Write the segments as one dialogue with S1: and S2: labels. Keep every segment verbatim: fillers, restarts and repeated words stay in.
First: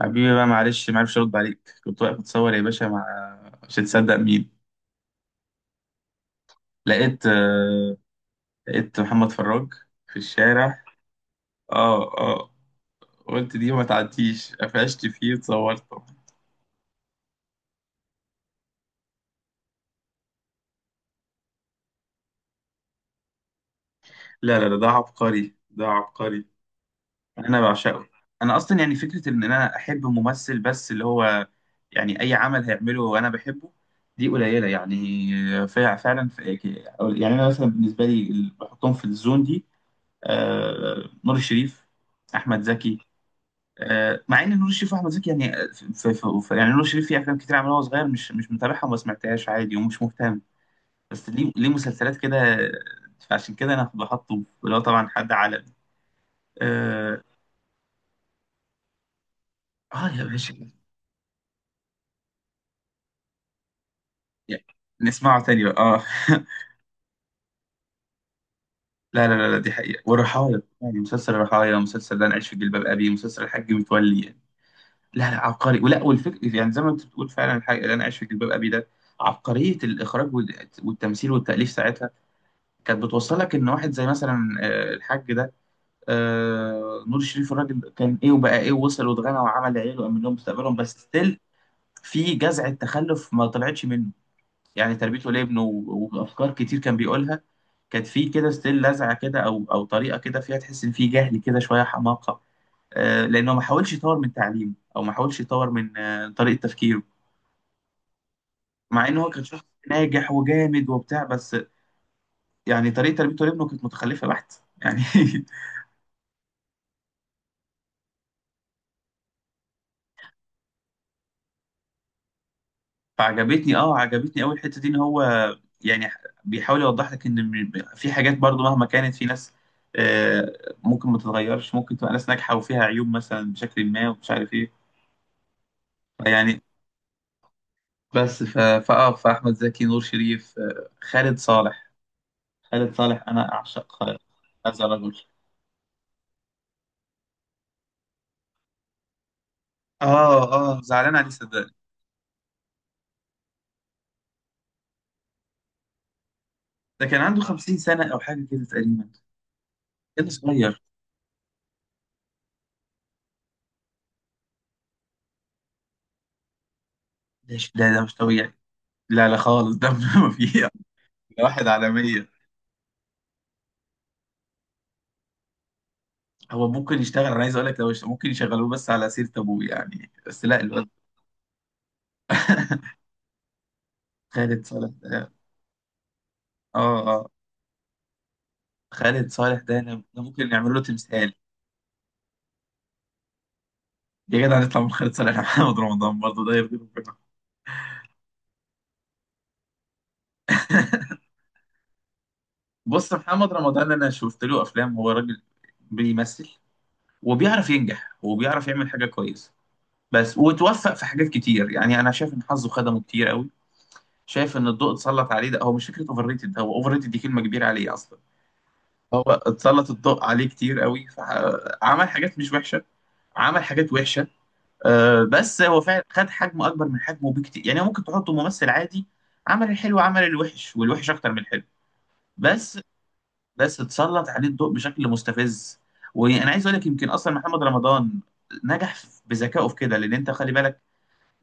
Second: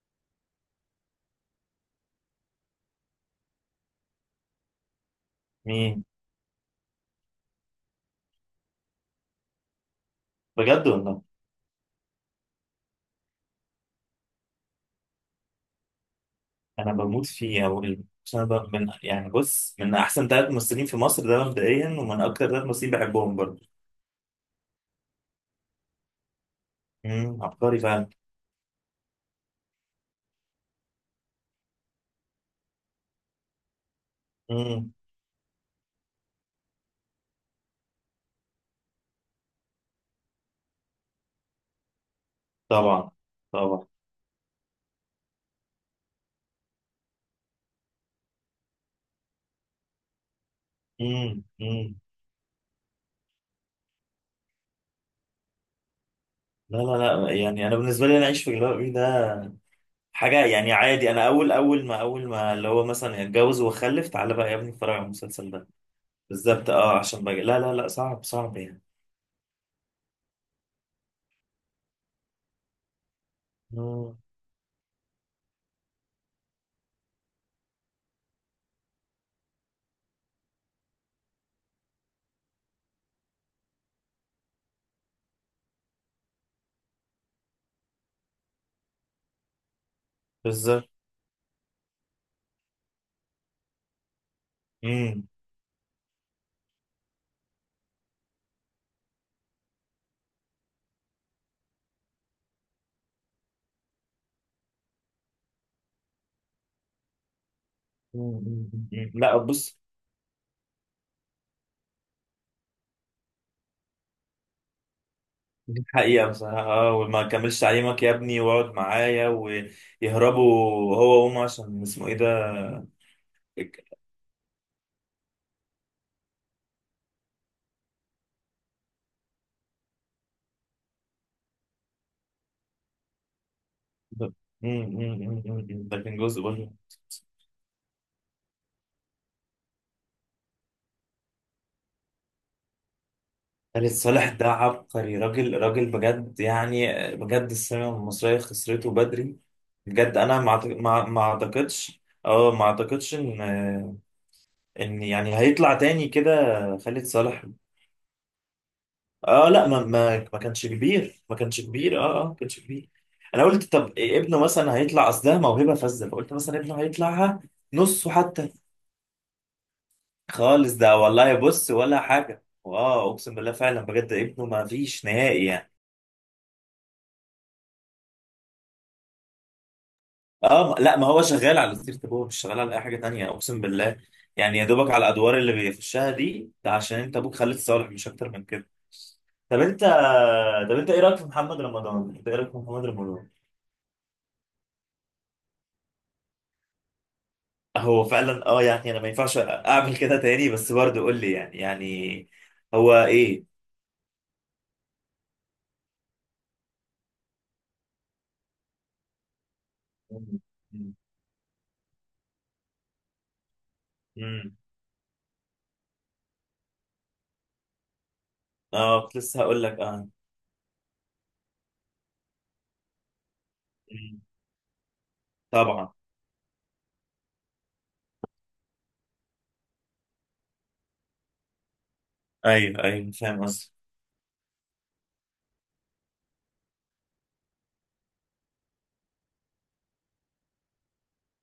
S1: حبيبي بقى معلش ما عرفش ارد عليك، كنت واقف اتصور يا باشا مع مش هتصدق مين.
S2: مين؟
S1: لقيت آه، لقيت محمد فراج في الشارع.
S2: بجد والله.
S1: اه اه، قلت دي ما تعديش قفشت فيه اتصورته.
S2: انا بموت فيه. اول انا ب- من يعني بص، من احسن ثلاث ممثلين في مصر ده مبدئيا، ومن اكتر ثلاث ممثلين بحبهم برضه.
S1: لا لا لا، ده عبقري، ده عبقري.
S2: امم
S1: انا
S2: عبقري فعلا.
S1: بعشقه. انا اصلا يعني فكره ان انا احب ممثل بس اللي هو يعني اي عمل هيعمله وانا بحبه، دي قليله
S2: امم
S1: يعني. فع- فعلا ف- يعني انا مثلا بالنسبه لي ال- بحطهم في الزون دي. آه، نور الشريف، احمد زكي.
S2: طبعا، طبعا.
S1: آه، مع ان نور الشريف واحمد زكي يعني، آه، في في في يعني نور الشريف في افلام كتير عملها وهو صغير مش مش متابعها وما سمعتهاش عادي ومش مهتم، بس
S2: امم
S1: ليه ليه
S2: امم
S1: مسلسلات كده. آه، فعشان كده انا بحطه اللي هو طبعا حد عالمي.
S2: لا لا
S1: اه.
S2: لا، يعني انا بالنسبه لي انا اعيش في جلباب ابي ده
S1: آه يا
S2: حاجه، يعني
S1: باشا،
S2: عادي. انا اول اول ما اول ما اللي هو مثلا اتجوز وخلف، تعالى بقى يا
S1: يعني
S2: ابني اتفرج على
S1: نسمعه
S2: المسلسل
S1: تاني
S2: ده.
S1: بقى اه
S2: بالظبط اه، عشان بقى لا لا لا، صعب صعب يعني
S1: لا لا لا لا، دي حقيقة. والرحايا يعني مسلسل الرحايا، مسلسل ده انا عايش في جلباب ابي، مسلسل الحاج
S2: امم
S1: متولي. لا لا عبقري ولا، والفكر يعني زي ما انت بتقول فعلا، الحاجه اللي انا عايش في جلباب ابي ده، عبقريه الاخراج وال- والتمثيل والتاليف ساعتها، كانت بتوصل لك ان واحد زي مثلا آه، الحاج ده، آه، نور الشريف، الراجل كان ايه وبقى ايه ووصل واتغنى وعمل عيله وامن لهم مستقبلهم،
S2: بالظبط.
S1: بس ستيل في جزعه تخلف ما طلعتش منه، يعني
S2: امم
S1: تربيته لابنه و- وافكار كتير كان بيقولها كانت في كده ستيل لزعه كده، او او طريقه كده فيها تحس ان في جهل كده، شويه حماقه. آه، لانه ما حاولش يطور من تعليمه او ما حاولش يطور من آه، طريقه تفكيره.
S2: أمم، أمم،
S1: مع
S2: أمم.
S1: ان هو
S2: لا
S1: كان شخص
S2: بص،
S1: ناجح وجامد وبتاع، بس يعني طريقه تربيته لابنه كانت متخلفه بحت يعني.
S2: دي حقيقة بصراحة اه، وما كملش تعليمك يا ابني واقعد معايا، ويهربوا هو وأمه عشان اسمه ايه ده.
S1: فعجبتني، اه عجبتني قوي الحته دي، ان هو يعني بيحاول يوضح لك ان م- في حاجات برضو مهما كانت في ناس، آه، ممكن ما تتغيرش، ممكن تبقى ناس ناجحه وفيها عيوب مثلا بشكل ما ومش عارف ايه
S2: مم، مم، مم، مم. ده كان جزء
S1: يعني.
S2: برضه.
S1: بس ف... فاه فاحمد زكي، نور شريف، آه، خالد صالح. خالد صالح انا
S2: خالد
S1: اعشق
S2: صالح ده
S1: هذا
S2: عبقري،
S1: الرجل.
S2: راجل راجل بجد، يعني بجد السينما المصرية خسرته بدري. بجد أنا
S1: اه
S2: ما أعت-
S1: اه،
S2: ما
S1: زعلان
S2: ما
S1: عليه صدقني.
S2: أعتقدش، اه ما أعتقدش إن إن يعني هيطلع تاني كده خالد
S1: ده كان عنده
S2: صالح.
S1: خمسين سنه او حاجه كده تقريبا،
S2: اه لا، ما ما
S1: كان
S2: ما كانش
S1: صغير.
S2: كبير، ما كانش كبير، اه اه ما كانش كبير. انا قلت طب إيه ابنه مثلا هيطلع، اصل ده موهبه فذه، فقلت مثلا ابنه هيطلعها
S1: ده ش- ده ده
S2: نصه
S1: مش طبيعي.
S2: حتى.
S1: لا لا خالص ده ما فيه.
S2: خالص ده والله،
S1: ده واحد
S2: بص
S1: على
S2: ولا
S1: مية.
S2: حاجه، واه اقسم بالله، فعلا بجد ابنه ما فيش نهائي يعني.
S1: هو ممكن يشتغل، انا عايز اقول لك، لو يشت- ممكن يشغلوه بس على سيرة ابوه، يعني بس لا
S2: اه ما-
S1: الواد.
S2: لا ما هو شغال على سيره ابوه، مش شغال على اي حاجه تانية اقسم بالله. يعني
S1: خالد
S2: يا دوبك
S1: صالح
S2: على
S1: ده،
S2: الادوار اللي بيخشها دي، ده
S1: اه
S2: عشان انت
S1: اه،
S2: ابوك خالد صالح، مش اكتر من كده.
S1: خالد صالح
S2: طب
S1: ده
S2: انت
S1: أنا- ده ممكن
S2: طب
S1: نعمل له
S2: انت ايه رايك في
S1: تمثال.
S2: محمد رمضان؟ انت ايه رايك في محمد رمضان؟
S1: يا جدع نطلع من خالد صالح محمد رمضان؟ برضه ده يرضي ربنا؟
S2: هو فعلا اه، يعني انا ما ينفعش اعمل كده تاني، بس برضه قول لي يعني يعني هو
S1: بص،
S2: ايه.
S1: محمد رمضان انا شفت له افلام، هو راجل بيمثل وبيعرف ينجح وبيعرف يعمل حاجه كويسه، بس
S2: مم.
S1: وتوفق
S2: مم.
S1: في حاجات كتير. يعني انا شايف ان حظه خدمه كتير قوي، شايف
S2: مم.
S1: ان الضوء اتسلط عليه. ده هو مش فكره اوفر ريتد، هو اوفر ريتد دي كلمه كبيره عليه اصلا.
S2: اه كنت
S1: هو
S2: لسه هقول لك
S1: اتسلط
S2: اه.
S1: الضوء عليه كتير قوي، فعمل حاجات مش وحشه، عمل حاجات
S2: مم.
S1: وحشه. آه، بس هو
S2: طبعا.
S1: فعلا خد حجم اكبر من حجمه بكتير، يعني ممكن تحطه ممثل عادي. عمل الحلو عمل الوحش، والوحش اكتر من الحلو بس.
S2: ايوه ايوه، فاهم قصدي.
S1: بس اتسلط عليه الضوء بشكل مستفز. وانا عايز اقول لك يمكن اصلا محمد رمضان نجح بذكائه في كده، لان انت خلي بالك،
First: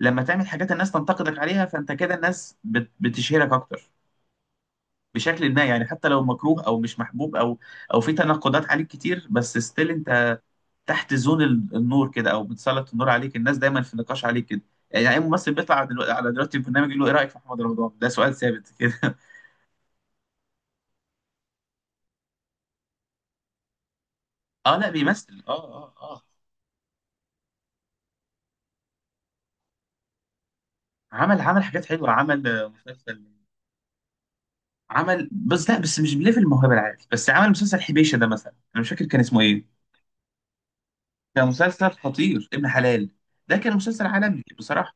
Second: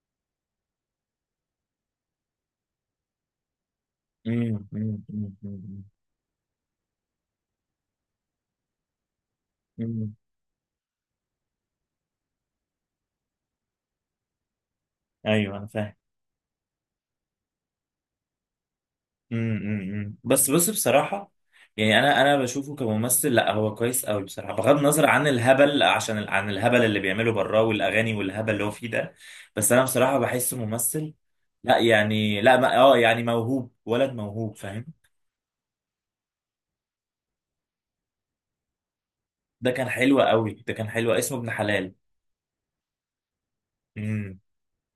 S1: لما تعمل حاجات الناس تنتقدك عليها، فانت كده الناس بت- بتشهرك اكتر
S2: مم. مم. مم.
S1: بشكل ما،
S2: مم.
S1: يعني حتى لو مكروه او مش محبوب، او او في تناقضات عليك كتير، بس ستيل
S2: مم.
S1: انت تحت زون ال- النور كده، او بتسلط النور عليك، الناس دايما في نقاش عليك كده. يعني اي ممثل
S2: ايوه انا
S1: بيطلع
S2: فاهم.
S1: دلوقتي على دلوقتي البرنامج يقول له ايه رايك في محمد رمضان؟ ده سؤال ثابت كده
S2: امم امم، امم. بس بص بصراحة، يعني انا انا بشوفه كممثل، لا هو كويس قوي بصراحة،
S1: اه
S2: بغض
S1: لا
S2: النظر عن
S1: بيمثل، اه
S2: الهبل
S1: اه
S2: عشان
S1: اه.
S2: ال- عن الهبل اللي بيعمله براه، والاغاني والهبل اللي هو فيه ده. بس انا بصراحة بحسه ممثل.
S1: عمل عمل
S2: لا
S1: حاجات حلوه،
S2: يعني
S1: عمل
S2: لا،
S1: آه،
S2: ما اه
S1: مسلسل،
S2: يعني موهوب، ولد موهوب فاهم.
S1: عمل، بس لا بس مش بليفل الموهبه العادي، بس عمل مسلسل حبيشه ده مثلا، انا مش فاكر كان اسمه ايه.
S2: ده كان حلو قوي، ده كان حلو، اسمه
S1: كان
S2: ابن
S1: مسلسل
S2: حلال.
S1: خطير، ابن حلال ده كان مسلسل
S2: امم
S1: عالمي بصراحه،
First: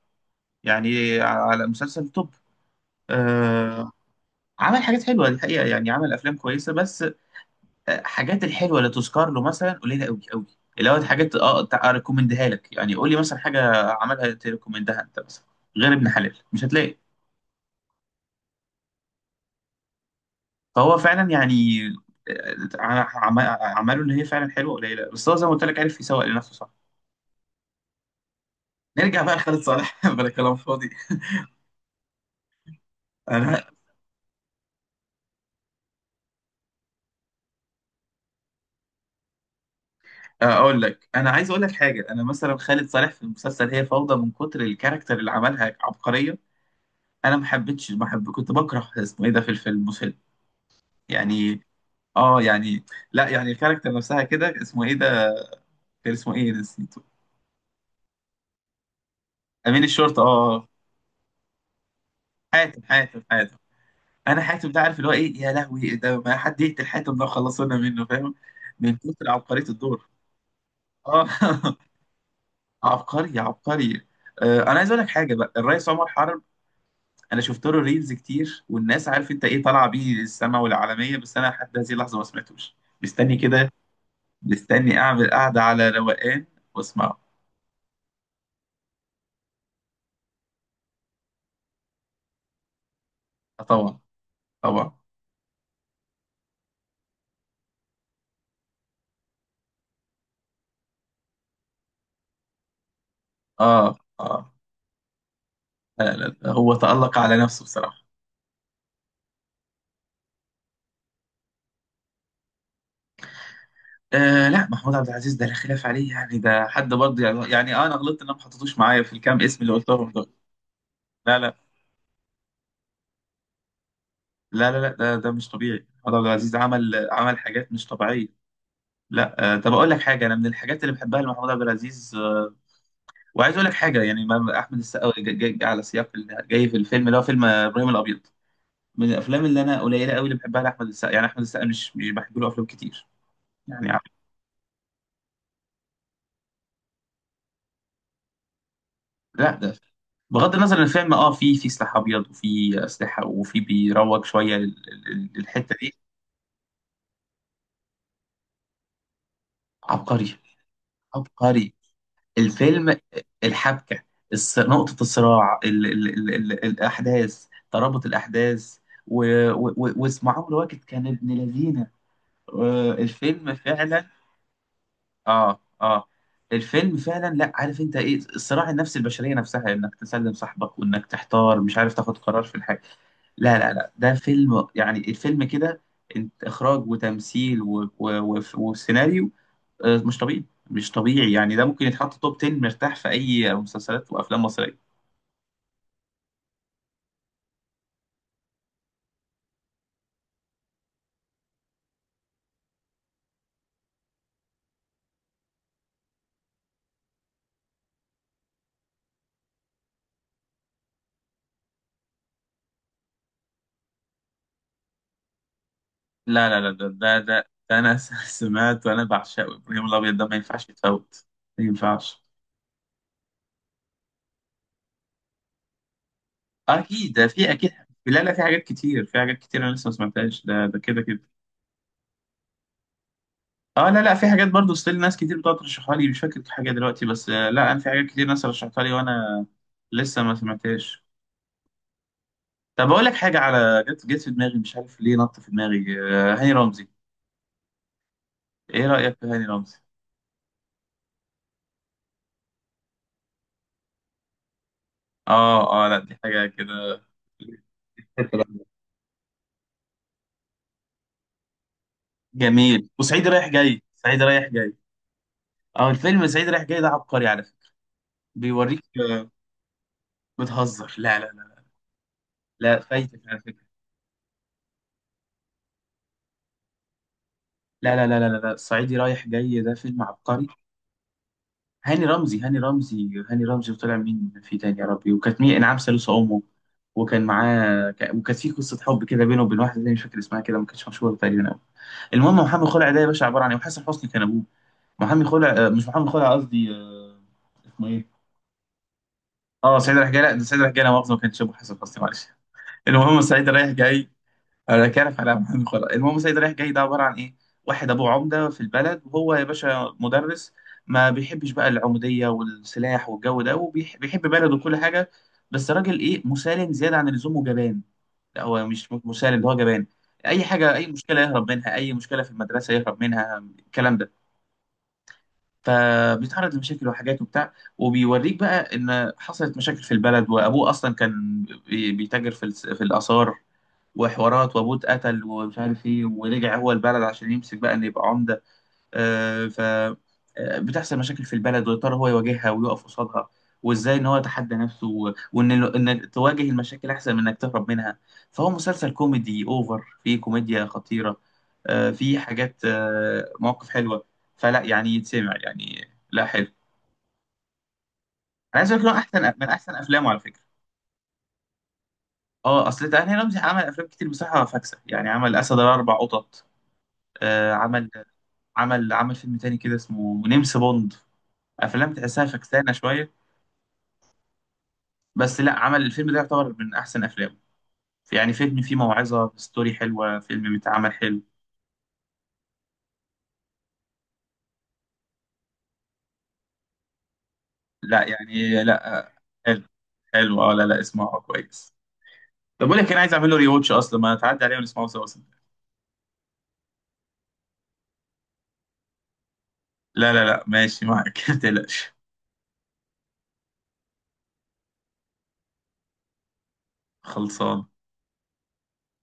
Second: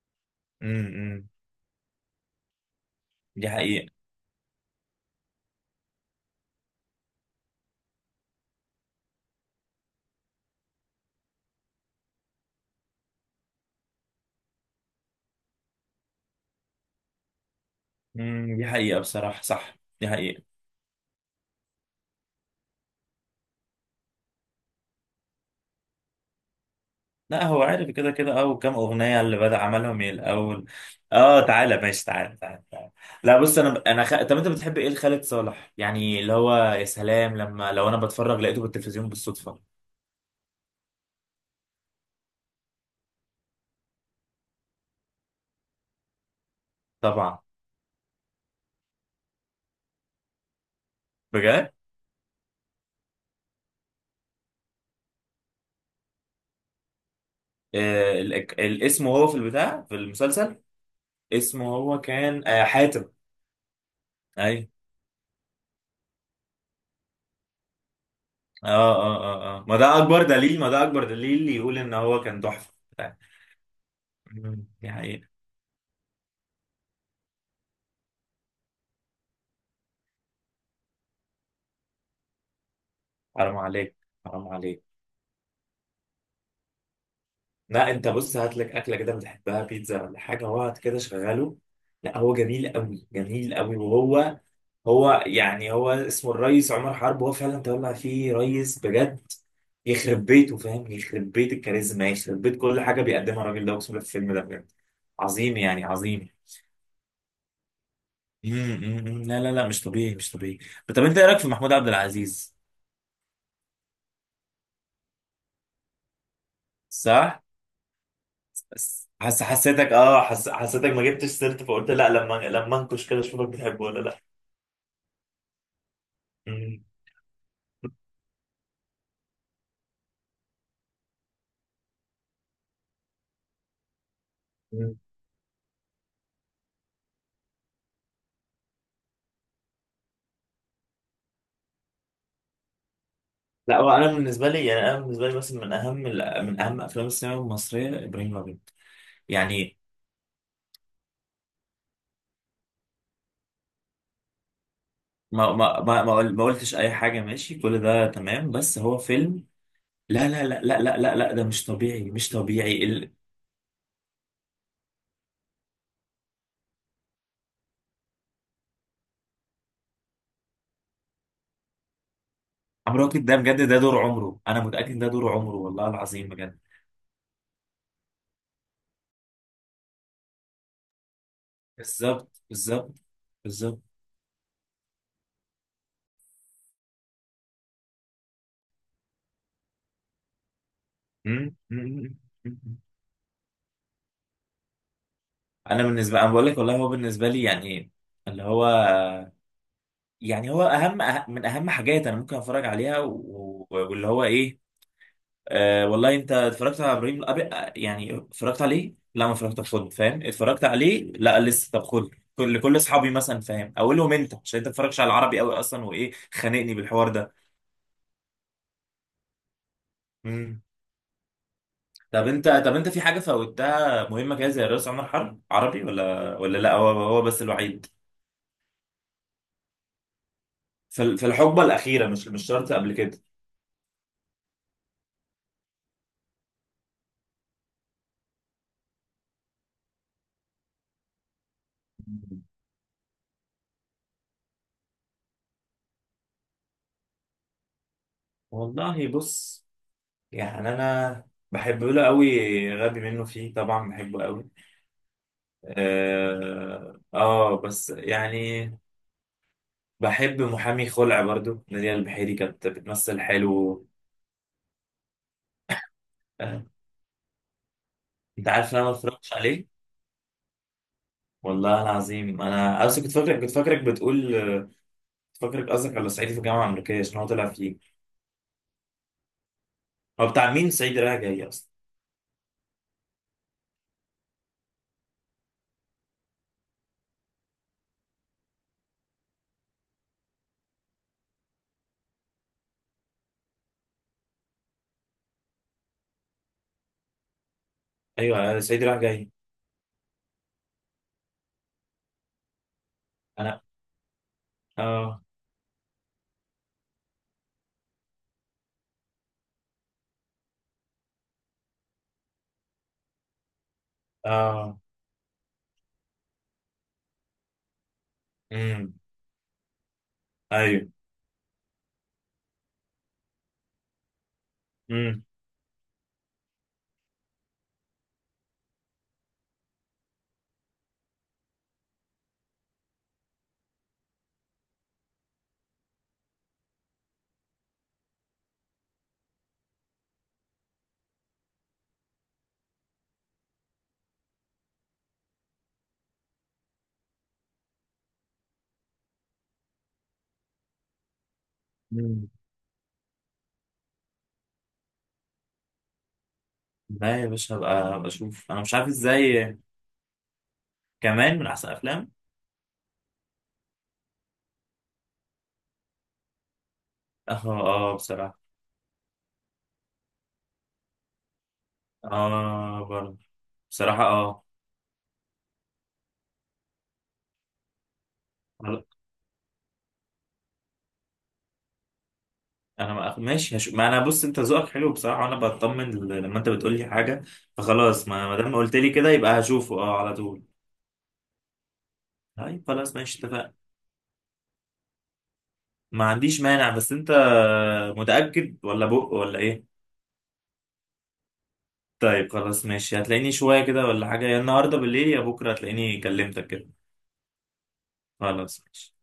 S2: امم
S1: يعني
S2: امم.
S1: على مسلسل توب.
S2: دي حقيقة.
S1: آه، عمل حاجات حلوه دي حقيقه، يعني عمل افلام كويسه، بس آه، حاجات الحلوه اللي تذكر له مثلا قليله قوي قوي، اللي هو حاجات اه تع- اريكومندها لك، يعني قول لي مثلا حاجه عملها تريكومندها انت مثلا، غير ابن حلال مش هتلاقي.
S2: امم دي حقيقة بصراحة، صح دي حقيقة.
S1: فهو فعلا يعني آه، ع- عم- اعماله اللي هي فعلا حلوه قليله، بس هو زي ما قلت لك عارف يسوق لنفسه، صح.
S2: لا هو عارف كده كده اه، وكام
S1: نرجع
S2: اغنيه
S1: بقى
S2: اللي بدأ
S1: لخالد
S2: عملهم
S1: صالح
S2: من
S1: بلا كلام
S2: الاول.
S1: فاضي.
S2: اه تعالى ماشي، تعالى تعالى تعالى. لا بص،
S1: انا
S2: انا انا خ... طب انت بتحب ايه لخالد صالح؟ يعني اللي هو يا سلام لما لو انا بتفرج لقيته بالتلفزيون بالصدفه.
S1: آه، اقول لك، انا عايز اقول لك حاجه، انا مثلا خالد صالح في المسلسل هي فوضى من كتر الكاركتر اللي عملها، عبقريه. انا
S2: طبعا.
S1: ما حبيتش ما حب كنت بكره اسمه ايه ده في الفيلم مسل يعني،
S2: بجد.
S1: اه يعني لا يعني الكاركتر نفسها كده، اسمه ايه ده؟ كان اسمه ايه نسيته؟
S2: آه ال... ال- اسمه هو في
S1: امين
S2: البتاع في
S1: الشرطه، اه
S2: المسلسل،
S1: آه.
S2: اسمه هو كان آه
S1: حاتم
S2: حاتم.
S1: حاتم حاتم. انا
S2: اي،
S1: حاتم ده عارف اللي هو ايه، يا لهوي إيه ده، ما حد يقتل حاتم ده خلصونا منه، فاهم،
S2: اه
S1: من
S2: اه
S1: كتر
S2: اه
S1: عبقريه
S2: اه ما ده
S1: الدور.
S2: اكبر دليل، ما ده اكبر
S1: اه
S2: دليل يقول ان هو كان تحفه.
S1: عبقري عبقري. آه
S2: مم،
S1: انا
S2: دي
S1: عايز اقول لك
S2: حقيقه.
S1: حاجه بقى، الرئيس عمر حرب، انا شفت له ريلز كتير، والناس عارف انت ايه طالعه بيه السما والعالميه، بس انا لحد هذه اللحظه ما سمعتوش. مستني
S2: حرام
S1: كده،
S2: عليك، حرام عليك.
S1: مستني اعمل قعده على روقان واسمعه.
S2: لا انت بص، هات لك اكله كده بتحبها بيتزا ولا حاجه، واقعد كده شغله. لا هو جميل قوي، جميل
S1: آه
S2: قوي.
S1: طبعا،
S2: وهو
S1: طبعا.
S2: هو يعني هو اسمه الريس عمر حرب، هو فعلا طلع فيه ريس بجد. يخرب بيته فاهم، يخرب بيت الكاريزما، يخرب بيت كل حاجه بيقدمها الراجل ده، اقسم
S1: اه
S2: بالله في الفيلم ده
S1: اه،
S2: بجد عظيم، يعني
S1: لا لا
S2: عظيم.
S1: لا، هو تألق على نفسه بصراحه.
S2: مم، مم، مم. لا لا لا، مش طبيعي، مش طبيعي. طب انت ايه رايك في محمود عبد العزيز؟
S1: آه لا محمود عبد العزيز ده لا خلاف عليه، يعني ده حد برضه
S2: صح،
S1: يعني يعني آه، انا غلطت ان انا ما حطيتوش معايا
S2: بس
S1: في الكام
S2: حس
S1: اسم اللي
S2: حسيتك
S1: قلتهم
S2: اه،
S1: دول.
S2: حس حسيتك ما جبتش
S1: لا
S2: سيرته،
S1: لا
S2: فقلت لا لما لما انكش كده اشوفك بتحبه ولا
S1: لا لا لا، ده ده مش طبيعي. محمود عبد العزيز
S2: لا.
S1: عمل عمل حاجات مش طبيعيه. لا، آه طب اقول لك حاجه، انا من الحاجات اللي بحبها لمحمود عبد العزيز آه، وعايز اقول لك حاجه يعني ما- احمد
S2: مم.
S1: السقا جاي جاي على سياق ال- جاي في الفيلم اللي هو فيلم آه، ابراهيم الابيض، من الافلام اللي انا قليله قوي اللي بحبها لاحمد السقا، يعني احمد السقا مش مش بحب له افلام كتير،
S2: لا هو
S1: يعني عم-
S2: انا بالنسبه لي يعني، انا بالنسبه لي بس من اهم، من اهم افلام السينما المصريه ابراهيم الابيض.
S1: لا ده
S2: يعني
S1: بغض النظر ان الفيلم اه في في سلاح ابيض وفي اسلحه وفي بيروج شويه لل- لل-
S2: ما
S1: للحته
S2: ما
S1: دي.
S2: ما ما قل- ما قلتش اي حاجه، ماشي كل ده تمام، بس هو فيلم. لا
S1: عبقري،
S2: لا لا لا لا لا لا ده مش
S1: عبقري
S2: طبيعي، مش طبيعي
S1: الفيلم،
S2: ال-
S1: الحبكه، الص- نقطه الصراع، ال ال ال ال الاحداث، ترابط الاحداث، و- و- و- واسم عمرو واكد كان ابن لذينه. آه،
S2: عمرو واكد ده
S1: الفيلم
S2: بجد، ده دور
S1: فعلا،
S2: عمره، انا متاكد ده دور عمره
S1: اه
S2: والله
S1: اه
S2: العظيم بجد.
S1: الفيلم فعلا لا، عارف انت ايه؟ الصراع النفسي، البشريه نفسها، انك تسلم صاحبك، وانك تحتار مش عارف تاخد
S2: بالظبط،
S1: قرار في الحاجه.
S2: بالظبط.
S1: لا لا
S2: بالظبط.
S1: لا، ده فيلم يعني، الفيلم كده انت، اخراج وتمثيل و... و... و... وسيناريو، آه، مش طبيعي، مش طبيعي،
S2: مم.
S1: يعني ده ممكن يتحط
S2: مم.
S1: توب عشرة
S2: مم.
S1: مرتاح في اي مسلسلات وافلام مصريه.
S2: انا بالنسبه، انا بقول لك والله هو بالنسبه لي يعني، اللي هو يعني هو اهم، أه- من اهم حاجات انا ممكن اتفرج عليها و- و- واللي هو ايه. آه والله، انت اتفرجت على ابراهيم الابيض؟ آه، يعني اتفرجت عليه؟ لا ما اتفرجت، طب خد فاهم، اتفرجت عليه؟ لا لسه، طب خد. كل كل اصحابي مثلا فاهم، اقول لهم انت عشان انت ما بتتفرجش على العربي قوي اصلا، وايه
S1: لا لا لا
S2: خانقني
S1: ده
S2: بالحوار
S1: ده,
S2: ده.
S1: ده, ده انا سمعت، وانا بعشقه ابراهيم الابيض ده ما
S2: امم.
S1: ينفعش يتفوت، ما ينفعش.
S2: طب انت، طب انت في حاجه فوتها مهمه كده زي الرئيس عمر حرب عربي، ولا ولا لا هو
S1: اكيد
S2: هو
S1: ده
S2: بس
S1: في اكيد،
S2: الوحيد؟
S1: لا لا في حاجات كتير، في حاجات كتير انا لسه ما سمعتهاش، ده ده كده
S2: في ال-
S1: كده.
S2: في الحقبه الاخيره، مش مش شرط قبل كده.
S1: اه لا لا، في حاجات برضو ستيل ناس كتير بتقعد ترشحها لي، مش فاكر حاجه دلوقتي، بس آه، لا انا في حاجات كتير ناس رشحتها لي وانا لسه ما سمعتهاش.
S2: مم.
S1: طب اقول لك حاجه، على جت جت في دماغي، مش عارف ليه نط في دماغي، آه، هاني رمزي. ايه
S2: والله
S1: رايك في هاني
S2: بص،
S1: رمزي؟
S2: يعني انا بحب له قوي، غبي منه فيه طبعا، بحبه قوي.
S1: اه اه لا، دي حاجه
S2: اه
S1: كده
S2: آه، بس يعني بحب محامي خلع برضو، نادية البحيري كانت
S1: جميل،
S2: بتمثل
S1: وسعيد رايح جاي،
S2: حلو.
S1: سعيد رايح جاي. اه الفيلم سعيد رايح
S2: آه.
S1: جاي ده عبقري على فكره،
S2: انت عارف ان
S1: بيوريك.
S2: انا ما
S1: آه،
S2: اتفرجتش عليه.
S1: بتهزر؟ لا لا لا،
S2: والله العظيم
S1: لا
S2: انا اصلا كنت
S1: فايتك على
S2: فاكرك كنت
S1: فكره.
S2: فاكرك بتقول، كنت فاكرك قصدك على صعيدي في الجامعه الامريكيه عشان هو طلع فيه.
S1: لا لا لا لا لا لا، الصعيدي رايح جاي ده فيلم
S2: هو
S1: عبقري.
S2: بتاع مين صعيدي رايح جاي اصلا؟
S1: هاني رمزي، هاني رمزي، هاني رمزي وطلع مين في تاني يا ربي، وكانت مين انعام سالوسة امه، وكان معاه ك- وكانت في قصه حب كده بينه وبين واحده تانية، مش فاكر اسمها، كده ما كانتش مشهوره تقريبا قوي. المهم، محمد خلع ده يا باشا عباره عن ايه؟ وحسن حسني كان ابوه. محمد خلع آه، مش محمد خلع قصدي، آه، اسمه ايه؟
S2: ايوه آه، صعيدي رايح جاي.
S1: اه سعيد رايح جاي، لا ده سعيد رايح جاي، لا مؤاخذه ما كانش ابو حسن حسني، معلش. المهم سعيد
S2: انا.
S1: رايح جاي، انا كارف
S2: اه
S1: على محمد خلاص. المهم سيد رايح جاي ده عباره عن ايه؟ واحد ابوه عمده في البلد، وهو يا باشا مدرس، ما بيحبش بقى العموديه والسلاح والجو ده، وبيحب بلده وكل
S2: اه.
S1: حاجه، بس راجل ايه، مسالم زياده عن اللزوم، وجبان. لا هو مش
S2: امم.
S1: م- مسالم ده، هو جبان. اي حاجه، اي
S2: ايوه.
S1: مشكله يهرب منها، اي مشكله في المدرسه يهرب منها، الكلام ده.
S2: امم
S1: فبيتعرض لمشاكل وحاجات وبتاع، وبيوريك بقى ان حصلت مشاكل في البلد، وابوه اصلا كان بي- بيتاجر في الس- في الاثار وحوارات، وابوه اتقتل ومش عارف ايه، ورجع هو البلد عشان يمسك بقى ان يبقى عمده. آه، ف آه، بتحصل مشاكل في البلد، ويا ترى هو يواجهها ويقف قصادها، وازاي ان هو يتحدى نفسه و- وان ال- انك تواجه المشاكل احسن من انك تهرب منها. فهو مسلسل كوميدي اوفر، فيه كوميديا خطيره، آه، فيه
S2: امم
S1: حاجات آه، مواقف حلوه، فلا يعني يتسمع يعني، لا حلو.
S2: لا يا باشا، هبقى هبقى اشوف،
S1: انا
S2: انا
S1: عايز
S2: مش
S1: اقول لك
S2: عارف
S1: إن هو احسن من
S2: ازاي.
S1: احسن افلامه على فكره.
S2: كمان من احسن افلام.
S1: اه اصل تعني رمزي عمل افلام كتير بصراحه فاكسه، يعني عمل اسد الاربع قطط،
S2: اه
S1: آه، عمل
S2: اه بصراحه.
S1: عمل عمل فيلم تاني كده اسمه نمس بوند، افلام تحسها فكسانه
S2: اه
S1: شويه.
S2: برضه، بصراحه اه.
S1: بس لا عمل الفيلم ده يعتبر من احسن افلامه، يعني فيلم فيه موعظه، ستوري حلوه، فيلم متعمل حلو.
S2: انا ما ماشي هش... ما انا بص، انت ذوقك حلو بصراحه، وانا بطمن ل- لما انت بتقول لي حاجه،
S1: لا
S2: فخلاص ما ما دام
S1: يعني
S2: قلت لي كده
S1: لا،
S2: يبقى
S1: حلو
S2: هشوفه اه على
S1: حلو
S2: طول.
S1: اه، لا لا اسمعه كويس.
S2: طيب
S1: طب بقول لك،
S2: خلاص
S1: انا عايز
S2: ماشي،
S1: اعمل له ري
S2: اتفقنا.
S1: واتش اصلا، ما تعدي عليه ونسمعه سوا اصلا.
S2: ما عنديش مانع، بس انت متاكد ولا بق ولا ايه؟
S1: لا لا لا ماشي معاك ما تقلقش،
S2: طيب خلاص ماشي، هتلاقيني شويه كده ولا حاجه، يا النهارده بالليل يا بكره هتلاقيني كلمتك كده.
S1: خلصان.
S2: خلاص ماشي.